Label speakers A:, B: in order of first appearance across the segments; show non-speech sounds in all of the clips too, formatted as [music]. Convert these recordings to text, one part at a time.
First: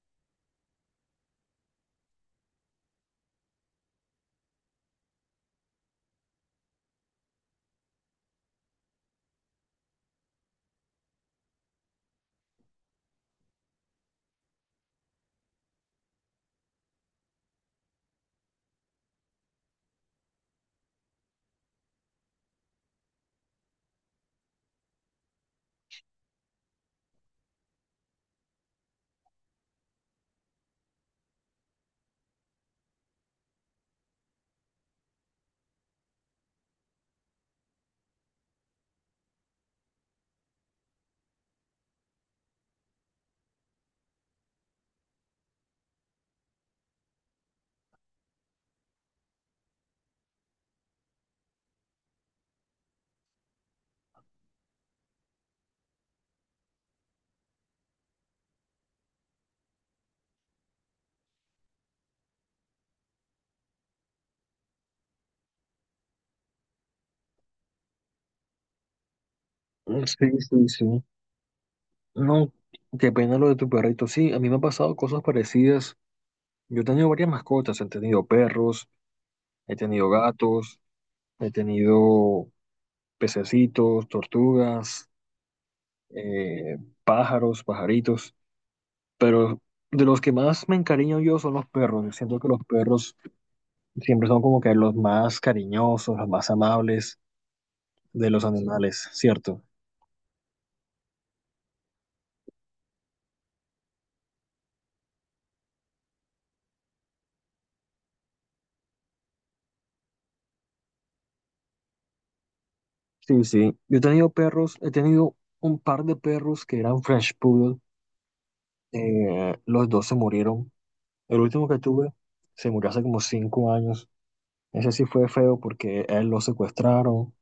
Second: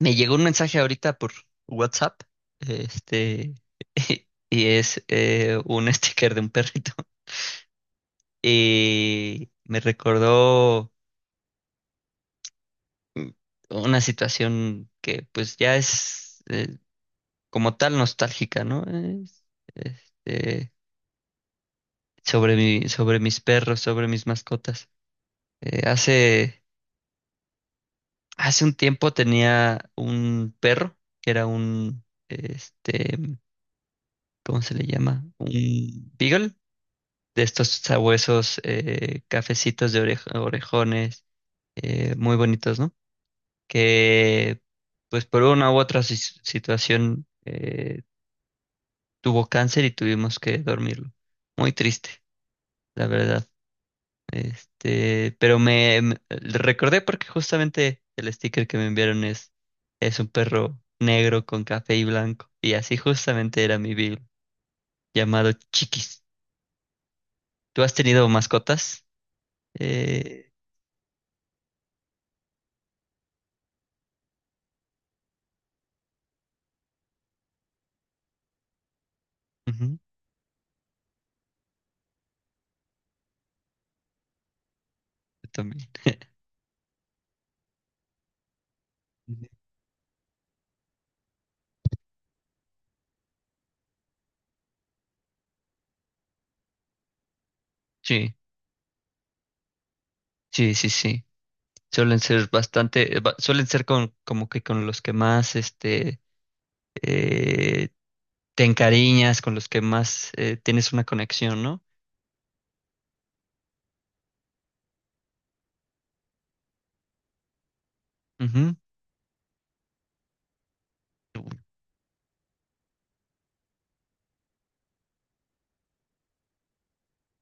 A: Me llegó un mensaje ahorita por WhatsApp, este, [laughs] y es un [laughs] sticker de un perrito. [laughs] Y me recordó una situación que pues ya es como tal nostálgica, ¿no? Es, este, sobre mis perros, sobre mis mascotas. Eh, hace, hace un tiempo tenía un perro que era este, ¿cómo se le llama? Un beagle de estos sabuesos cafecitos de orejones, muy bonitos, ¿no? Que pues por una u otra situación tuvo cáncer y tuvimos que dormirlo. Muy triste, la verdad. Recordé porque justamente el sticker que me enviaron es un perro negro con café y blanco. Y así justamente era mi Bill, llamado Chiquis. ¿Tú has tenido mascotas?
B: Mm, sí,
A: Eh,
B: sí, sí. No, qué pena lo de tu perrito. Sí, a mí me han pasado cosas parecidas. Yo he tenido varias mascotas. He tenido perros, he
A: ujú,
B: tenido gatos, he tenido pececitos, tortugas,
A: yo también.
B: eh, pájaros, pajaritos. Pero de los que más me encariño yo son los perros. Yo siento que los perros siempre son como que los más cariñosos, los más amables de
A: Sí,
B: los animales, ¿cierto?
A: sí, sí, sí. Suelen ser bastante, suelen ser como que con los que más, eh, te encariñas, con los que más tienes una conexión, ¿no?
B: Sí, sí. Yo he tenido perros, he tenido un par de perros que eran French Poodle,
A: Ujú.
B: los dos se murieron. El último que tuve se murió hace como cinco años. Ese sí fue feo porque a él lo secuestraron,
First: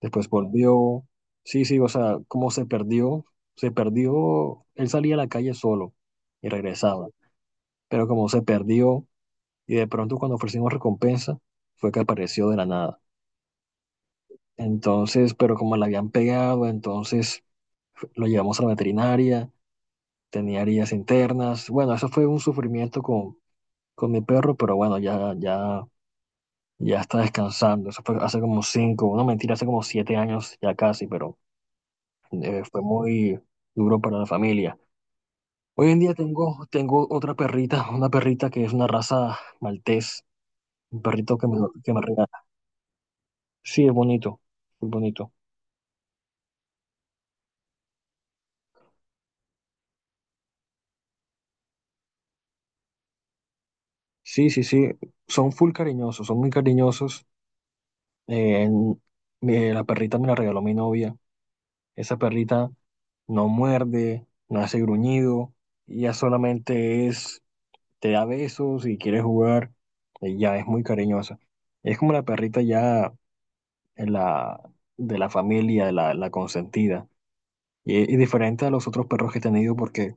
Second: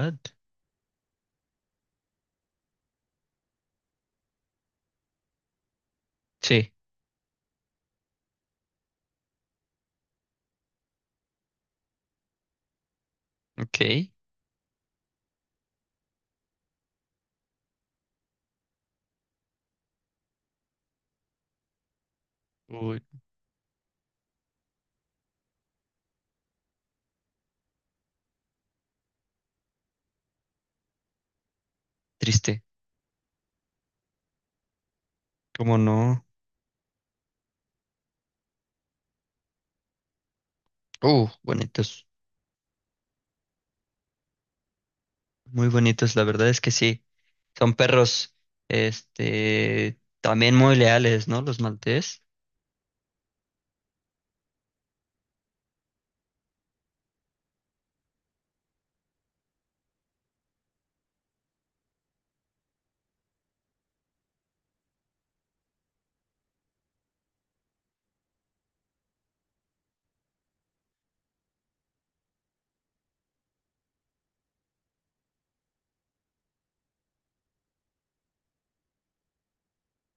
B: después volvió. Sí, sí, o sea, como se perdió, él salía a la calle solo y
A: Sí,
B: regresaba, pero como se perdió y de pronto cuando ofrecimos recompensa, fue que apareció de la nada.
A: ok.
B: Entonces, pero como le habían pegado, entonces lo llevamos a la veterinaria, tenía heridas internas. Bueno, eso fue un
A: Uy,
B: sufrimiento con mi perro, pero bueno, ya, ya, ya está descansando. Eso fue hace como cinco, no mentira, hace como siete años ya casi, pero
A: triste.
B: fue muy duro para la familia.
A: ¿Cómo
B: Hoy en día
A: no?
B: tengo otra perrita, [laughs] una perrita que es una raza maltés, un perrito que me
A: Bonitos,
B: regala. Sí, es bonito, muy bonito.
A: muy bonitos, la verdad es que sí. Son perros, también muy leales, ¿no? Los maltés.
B: Sí, sí, sí, son full cariñosos, son muy cariñosos. Eh, en- la perrita me la regaló mi novia. Esa perrita no muerde, no hace gruñido, ella solamente es te da besos y quiere jugar, ella es muy cariñosa. Es como la perrita ya en la, de la familia, la consentida. Y diferente a los otros perros que he tenido, porque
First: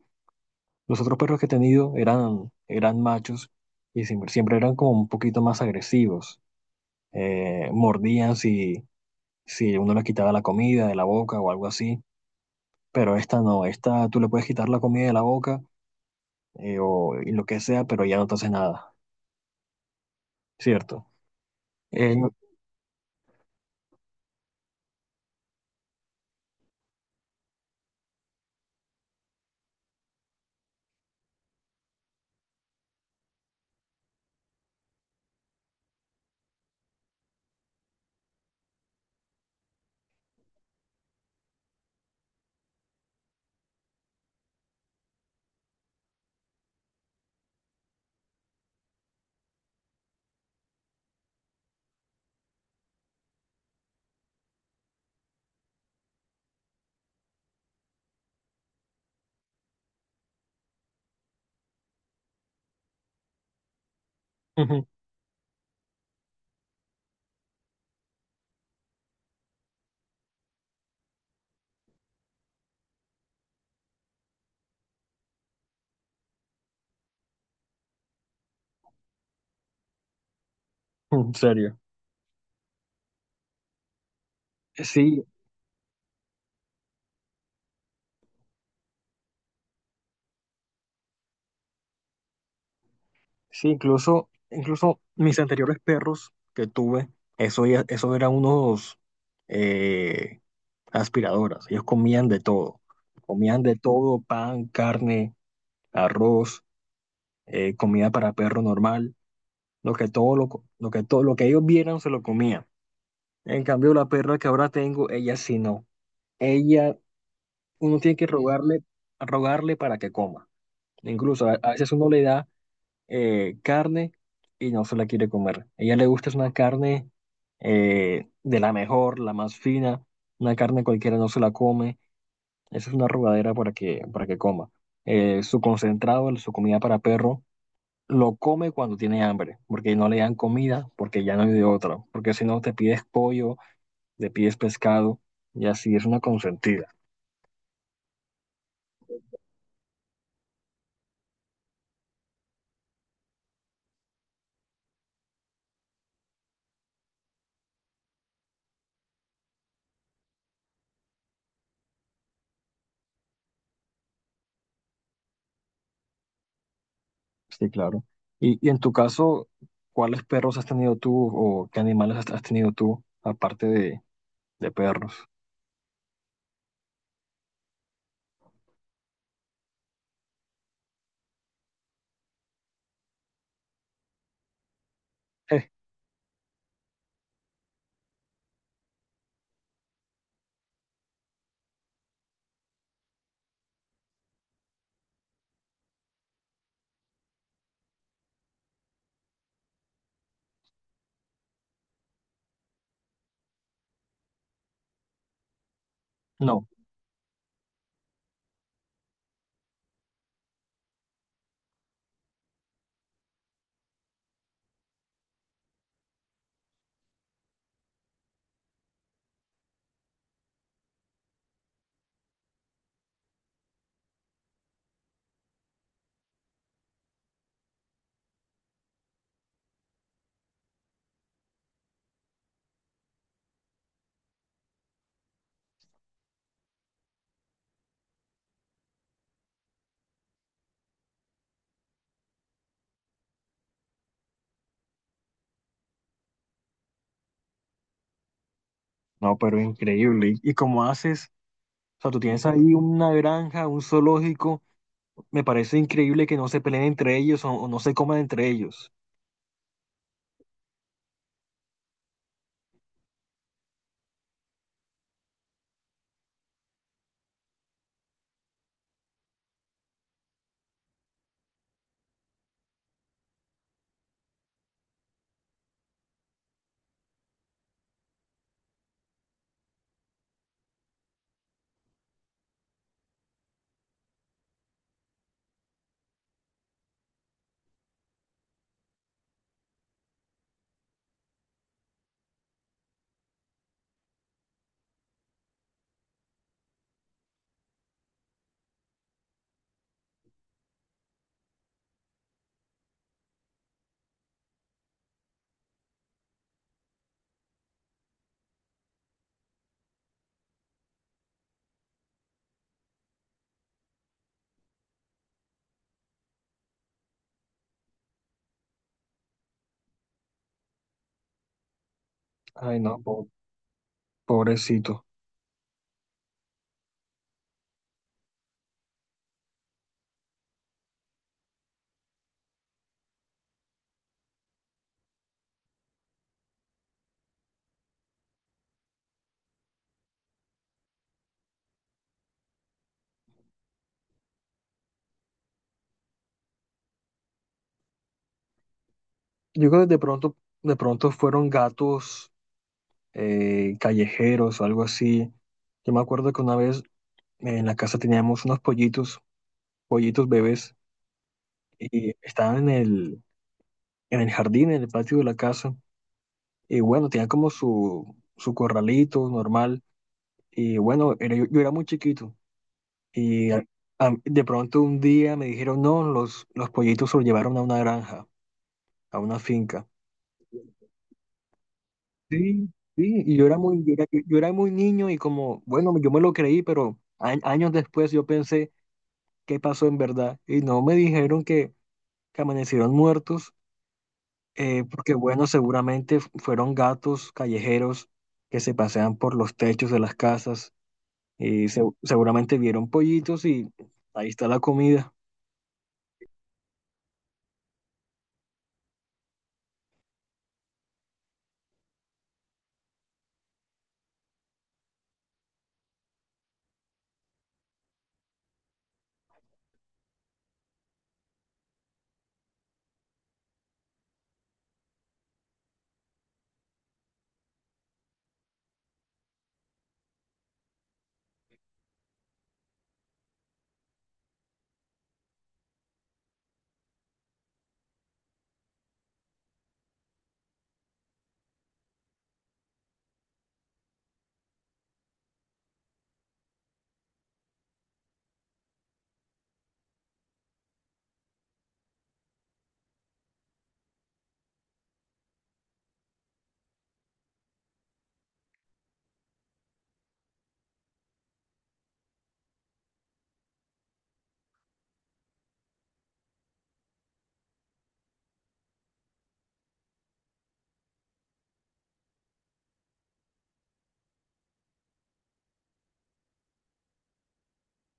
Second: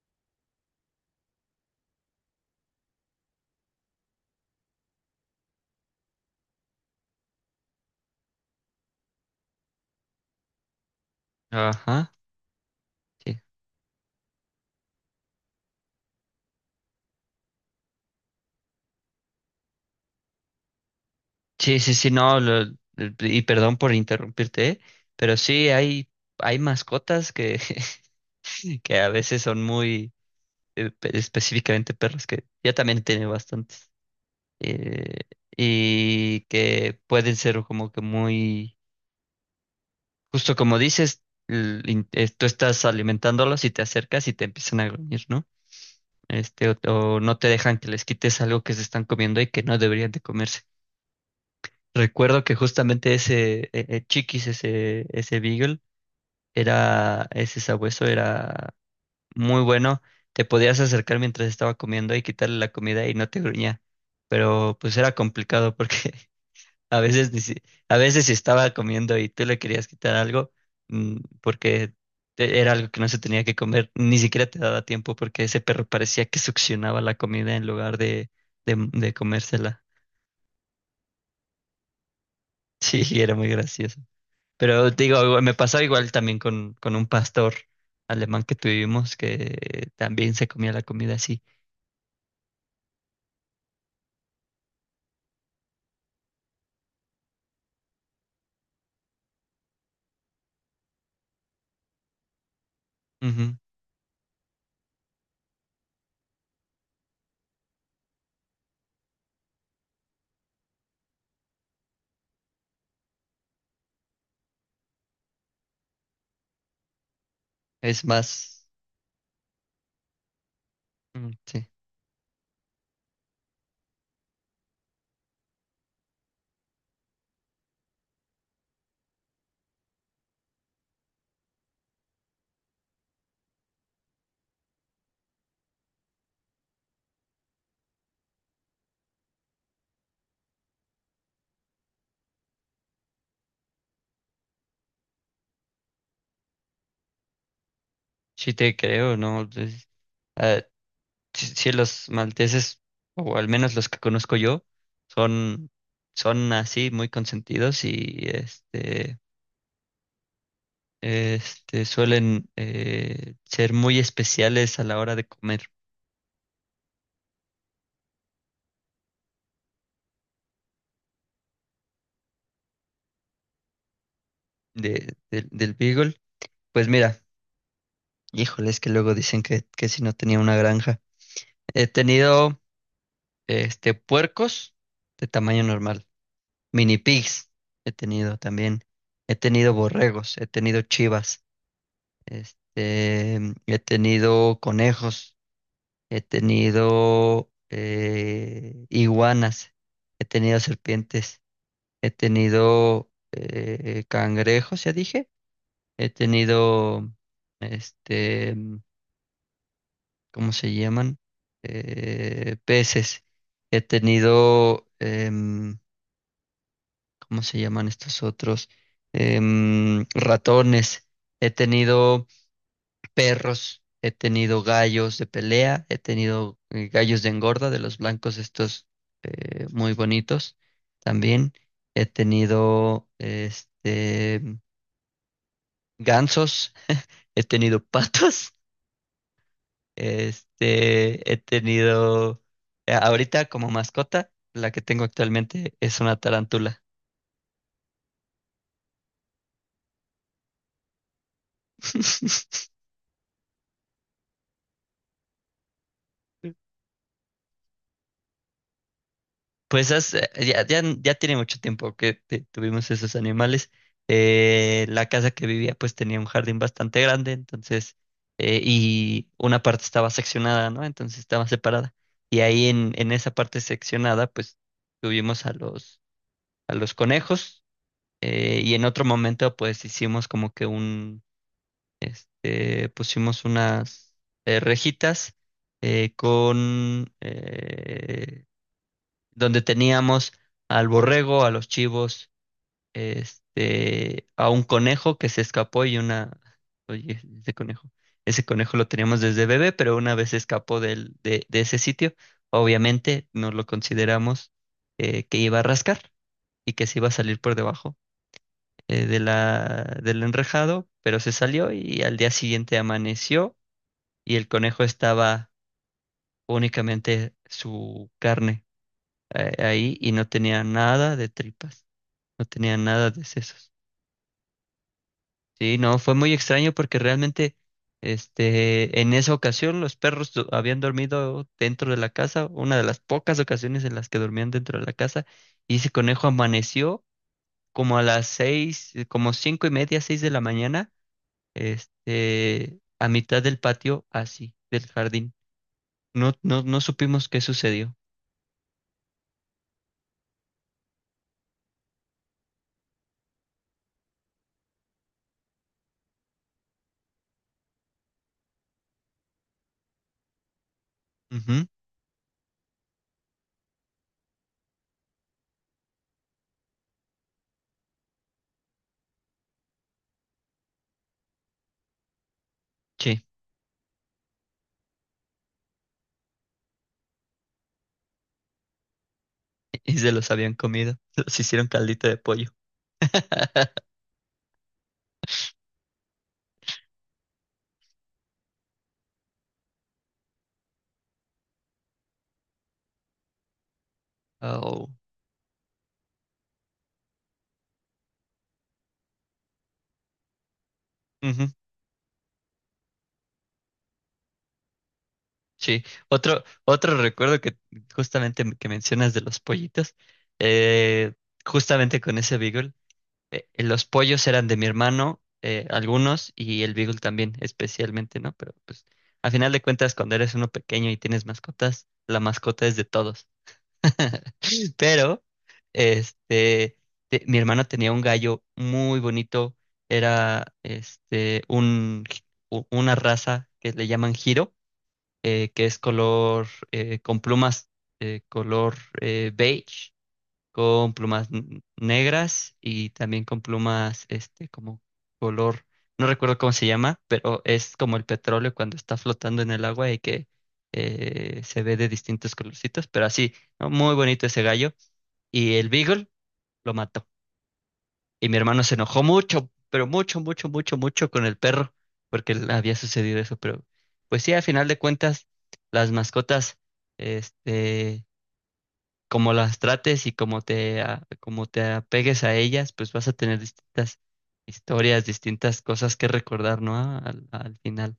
B: los otros perros que he tenido eran machos y siempre eran como un poquito más agresivos. Mordían si uno le quitaba la comida de la boca o algo así,
A: Ajá.
B: pero
A: Sí.
B: esta no, esta tú le puedes quitar la comida de la boca, o y lo que sea, pero ya no te hace nada, ¿cierto?
A: Sí, sí, sí,
B: Eh,
A: no, y perdón por interrumpirte, ¿eh? Pero hay mascotas que, [laughs] que a veces son muy, específicamente perros, que yo también he tenido bastantes, eh, y que pueden ser como que muy, justo como dices, tú estás alimentándolos y te acercas y te empiezan a gruñir, ¿no? O o, no te dejan que les quites algo que se están comiendo y que no deberían de comerse. Recuerdo que justamente ese Chiquis, ese Beagle, era, ese sabueso era muy bueno. Te podías acercar mientras estaba comiendo y quitarle la comida y no te gruñía. Pero
B: Ujú.
A: pues era complicado porque [laughs] a veces ni si- a veces si estaba comiendo y tú le querías quitar algo, porque era algo que no se tenía que comer, ni siquiera te daba tiempo porque ese perro parecía que succionaba la comida en lugar de comérsela. [laughs]
B: En serio.
A: Sí, era muy gracioso. Pero te
B: Sí,
A: digo, me pasaba igual también con un pastor alemán que tuvimos que también se comía la comida así.
B: sí, incluso mis anteriores perros que tuve, eso eran unos eh, aspiradoras. Ellos comían de todo.
A: Ujú.
B: Comían de todo, pan, carne, arroz, comida para perro normal. Lo que todo lo, co- lo que todo, lo que ellos vieran se lo comían. En cambio, la perra que ahora tengo, ella sí no. Ella, uno
A: Es
B: tiene que
A: más,
B: rogarle, rogarle para que coma. Incluso
A: sí,
B: a veces uno le da carne y no se la quiere comer. Ella le gusta es una carne, de la mejor, la más fina, una carne cualquiera no se la come, eso es una arrugadera para que coma. Su concentrado, su comida para perro, lo come cuando tiene hambre, porque no le dan comida, porque ya no hay de otra, porque si no te pides pollo, te pides pescado, y así es una consentida.
A: sí te creo, ¿no? Ah, sí, sí los malteses, o al menos los que conozco yo, son, son así muy consentidos y este suelen ser muy especiales a la hora de comer
B: Sí, claro. Y en tu caso, ¿cuáles perros has tenido tú o qué animales has tenido tú, aparte de perros?
A: del Beagle. Pues mira. Híjole, es que luego dicen que si no tenía una granja. He tenido puercos de tamaño
B: Eh,
A: normal, mini pigs he tenido también. He tenido borregos, he tenido chivas, este, he tenido conejos, he tenido iguanas, he tenido serpientes, he tenido cangrejos, ya dije, he
B: No,
A: tenido este ¿cómo se llaman? Peces. He tenido, em, ¿Cómo se llaman estos otros? Ratones. He tenido perros. He tenido gallos de pelea. He tenido gallos de engorda, de los blancos estos muy bonitos. También he tenido gansos. He tenido [laughs] patos. Este, he tenido, ahorita como mascota, la que tengo actualmente es una tarántula.
B: no, pero increíble. Y como haces, o sea, tú tienes
A: [laughs]
B: ahí una granja, un zoológico, me parece increíble que no se peleen entre ellos o no se coman entre ellos.
A: Pues ya tiene mucho tiempo que tuvimos esos animales. La casa que vivía pues tenía un jardín bastante grande, entonces, y una parte estaba seccionada, ¿no? Entonces estaba separada. Y ahí en esa parte seccionada pues tuvimos a los conejos y en otro momento pues hicimos como que, pusimos unas rejitas con donde teníamos al borrego, a los chivos, a un conejo que se escapó y una, oye, ese conejo lo teníamos desde bebé, pero una vez se escapó de ese sitio, obviamente nos lo consideramos que iba a rascar y que se iba a salir por debajo del enrejado, pero se salió y al día siguiente amaneció y el conejo estaba únicamente su carne ahí y no tenía nada de tripas, no tenía
B: Ay, no,
A: nada de sesos.
B: pobrecito.
A: Sí, no, fue muy extraño porque realmente en esa ocasión los perros habían dormido dentro de la casa, una de las pocas ocasiones en las que dormían dentro de la casa, y ese conejo amaneció como a las seis, como cinco y media, seis de la mañana, a mitad del patio, así, del jardín. No supimos qué sucedió.
B: Yo creo que de pronto fueron gatos callejeros o algo así. Yo me acuerdo que una vez, en la casa teníamos unos pollitos, pollitos bebés,
A: Ujú,
B: y estaban en el jardín, en el patio de la casa. Y bueno, tenían como su corralito normal. Y bueno, era, yo era muy chiquito
A: sí,
B: y de pronto un día me dijeron, no, los pollitos se los llevaron a una granja, a una
A: [laughs]
B: finca.
A: y se los habían comido. [laughs] Los hicieron caldito de pollo.
B: Sí, sí, y
A: [laughs]
B: yo era muy niño y como, bueno, yo me lo creí, pero años después yo pensé qué pasó en verdad y no me dijeron que amanecieron muertos,
A: Oh,
B: porque bueno, seguramente fueron gatos callejeros que se pasean por los techos de las casas
A: ujú,
B: y seguramente vieron pollitos y ahí está la comida.
A: sí. Otro recuerdo que justamente que mencionas de los pollitos, eh, justamente con ese Beagle, los pollos eran de mi hermano, algunos, y el Beagle también, especialmente, ¿no? Pero pues, a final de cuentas, cuando eres uno pequeño y tienes mascotas, la mascota es de todos. Pero, este, mi hermano tenía un gallo muy bonito, era una raza que le llaman giro, que es color, con plumas, color beige, con plumas negras y también con plumas, como color, no recuerdo cómo se llama, pero es como el petróleo cuando está flotando en el agua y que se ve de distintos colorcitos, pero así, ¿no? Muy bonito ese gallo y el Beagle lo mató. Y mi hermano se enojó mucho, pero mucho, mucho, mucho, mucho con el perro, porque le había sucedido eso. Pero pues sí, a final de cuentas, las mascotas, este, como las trates y como te apegues a ellas, pues vas a tener distintas historias, distintas cosas que recordar, ¿no? Al al final.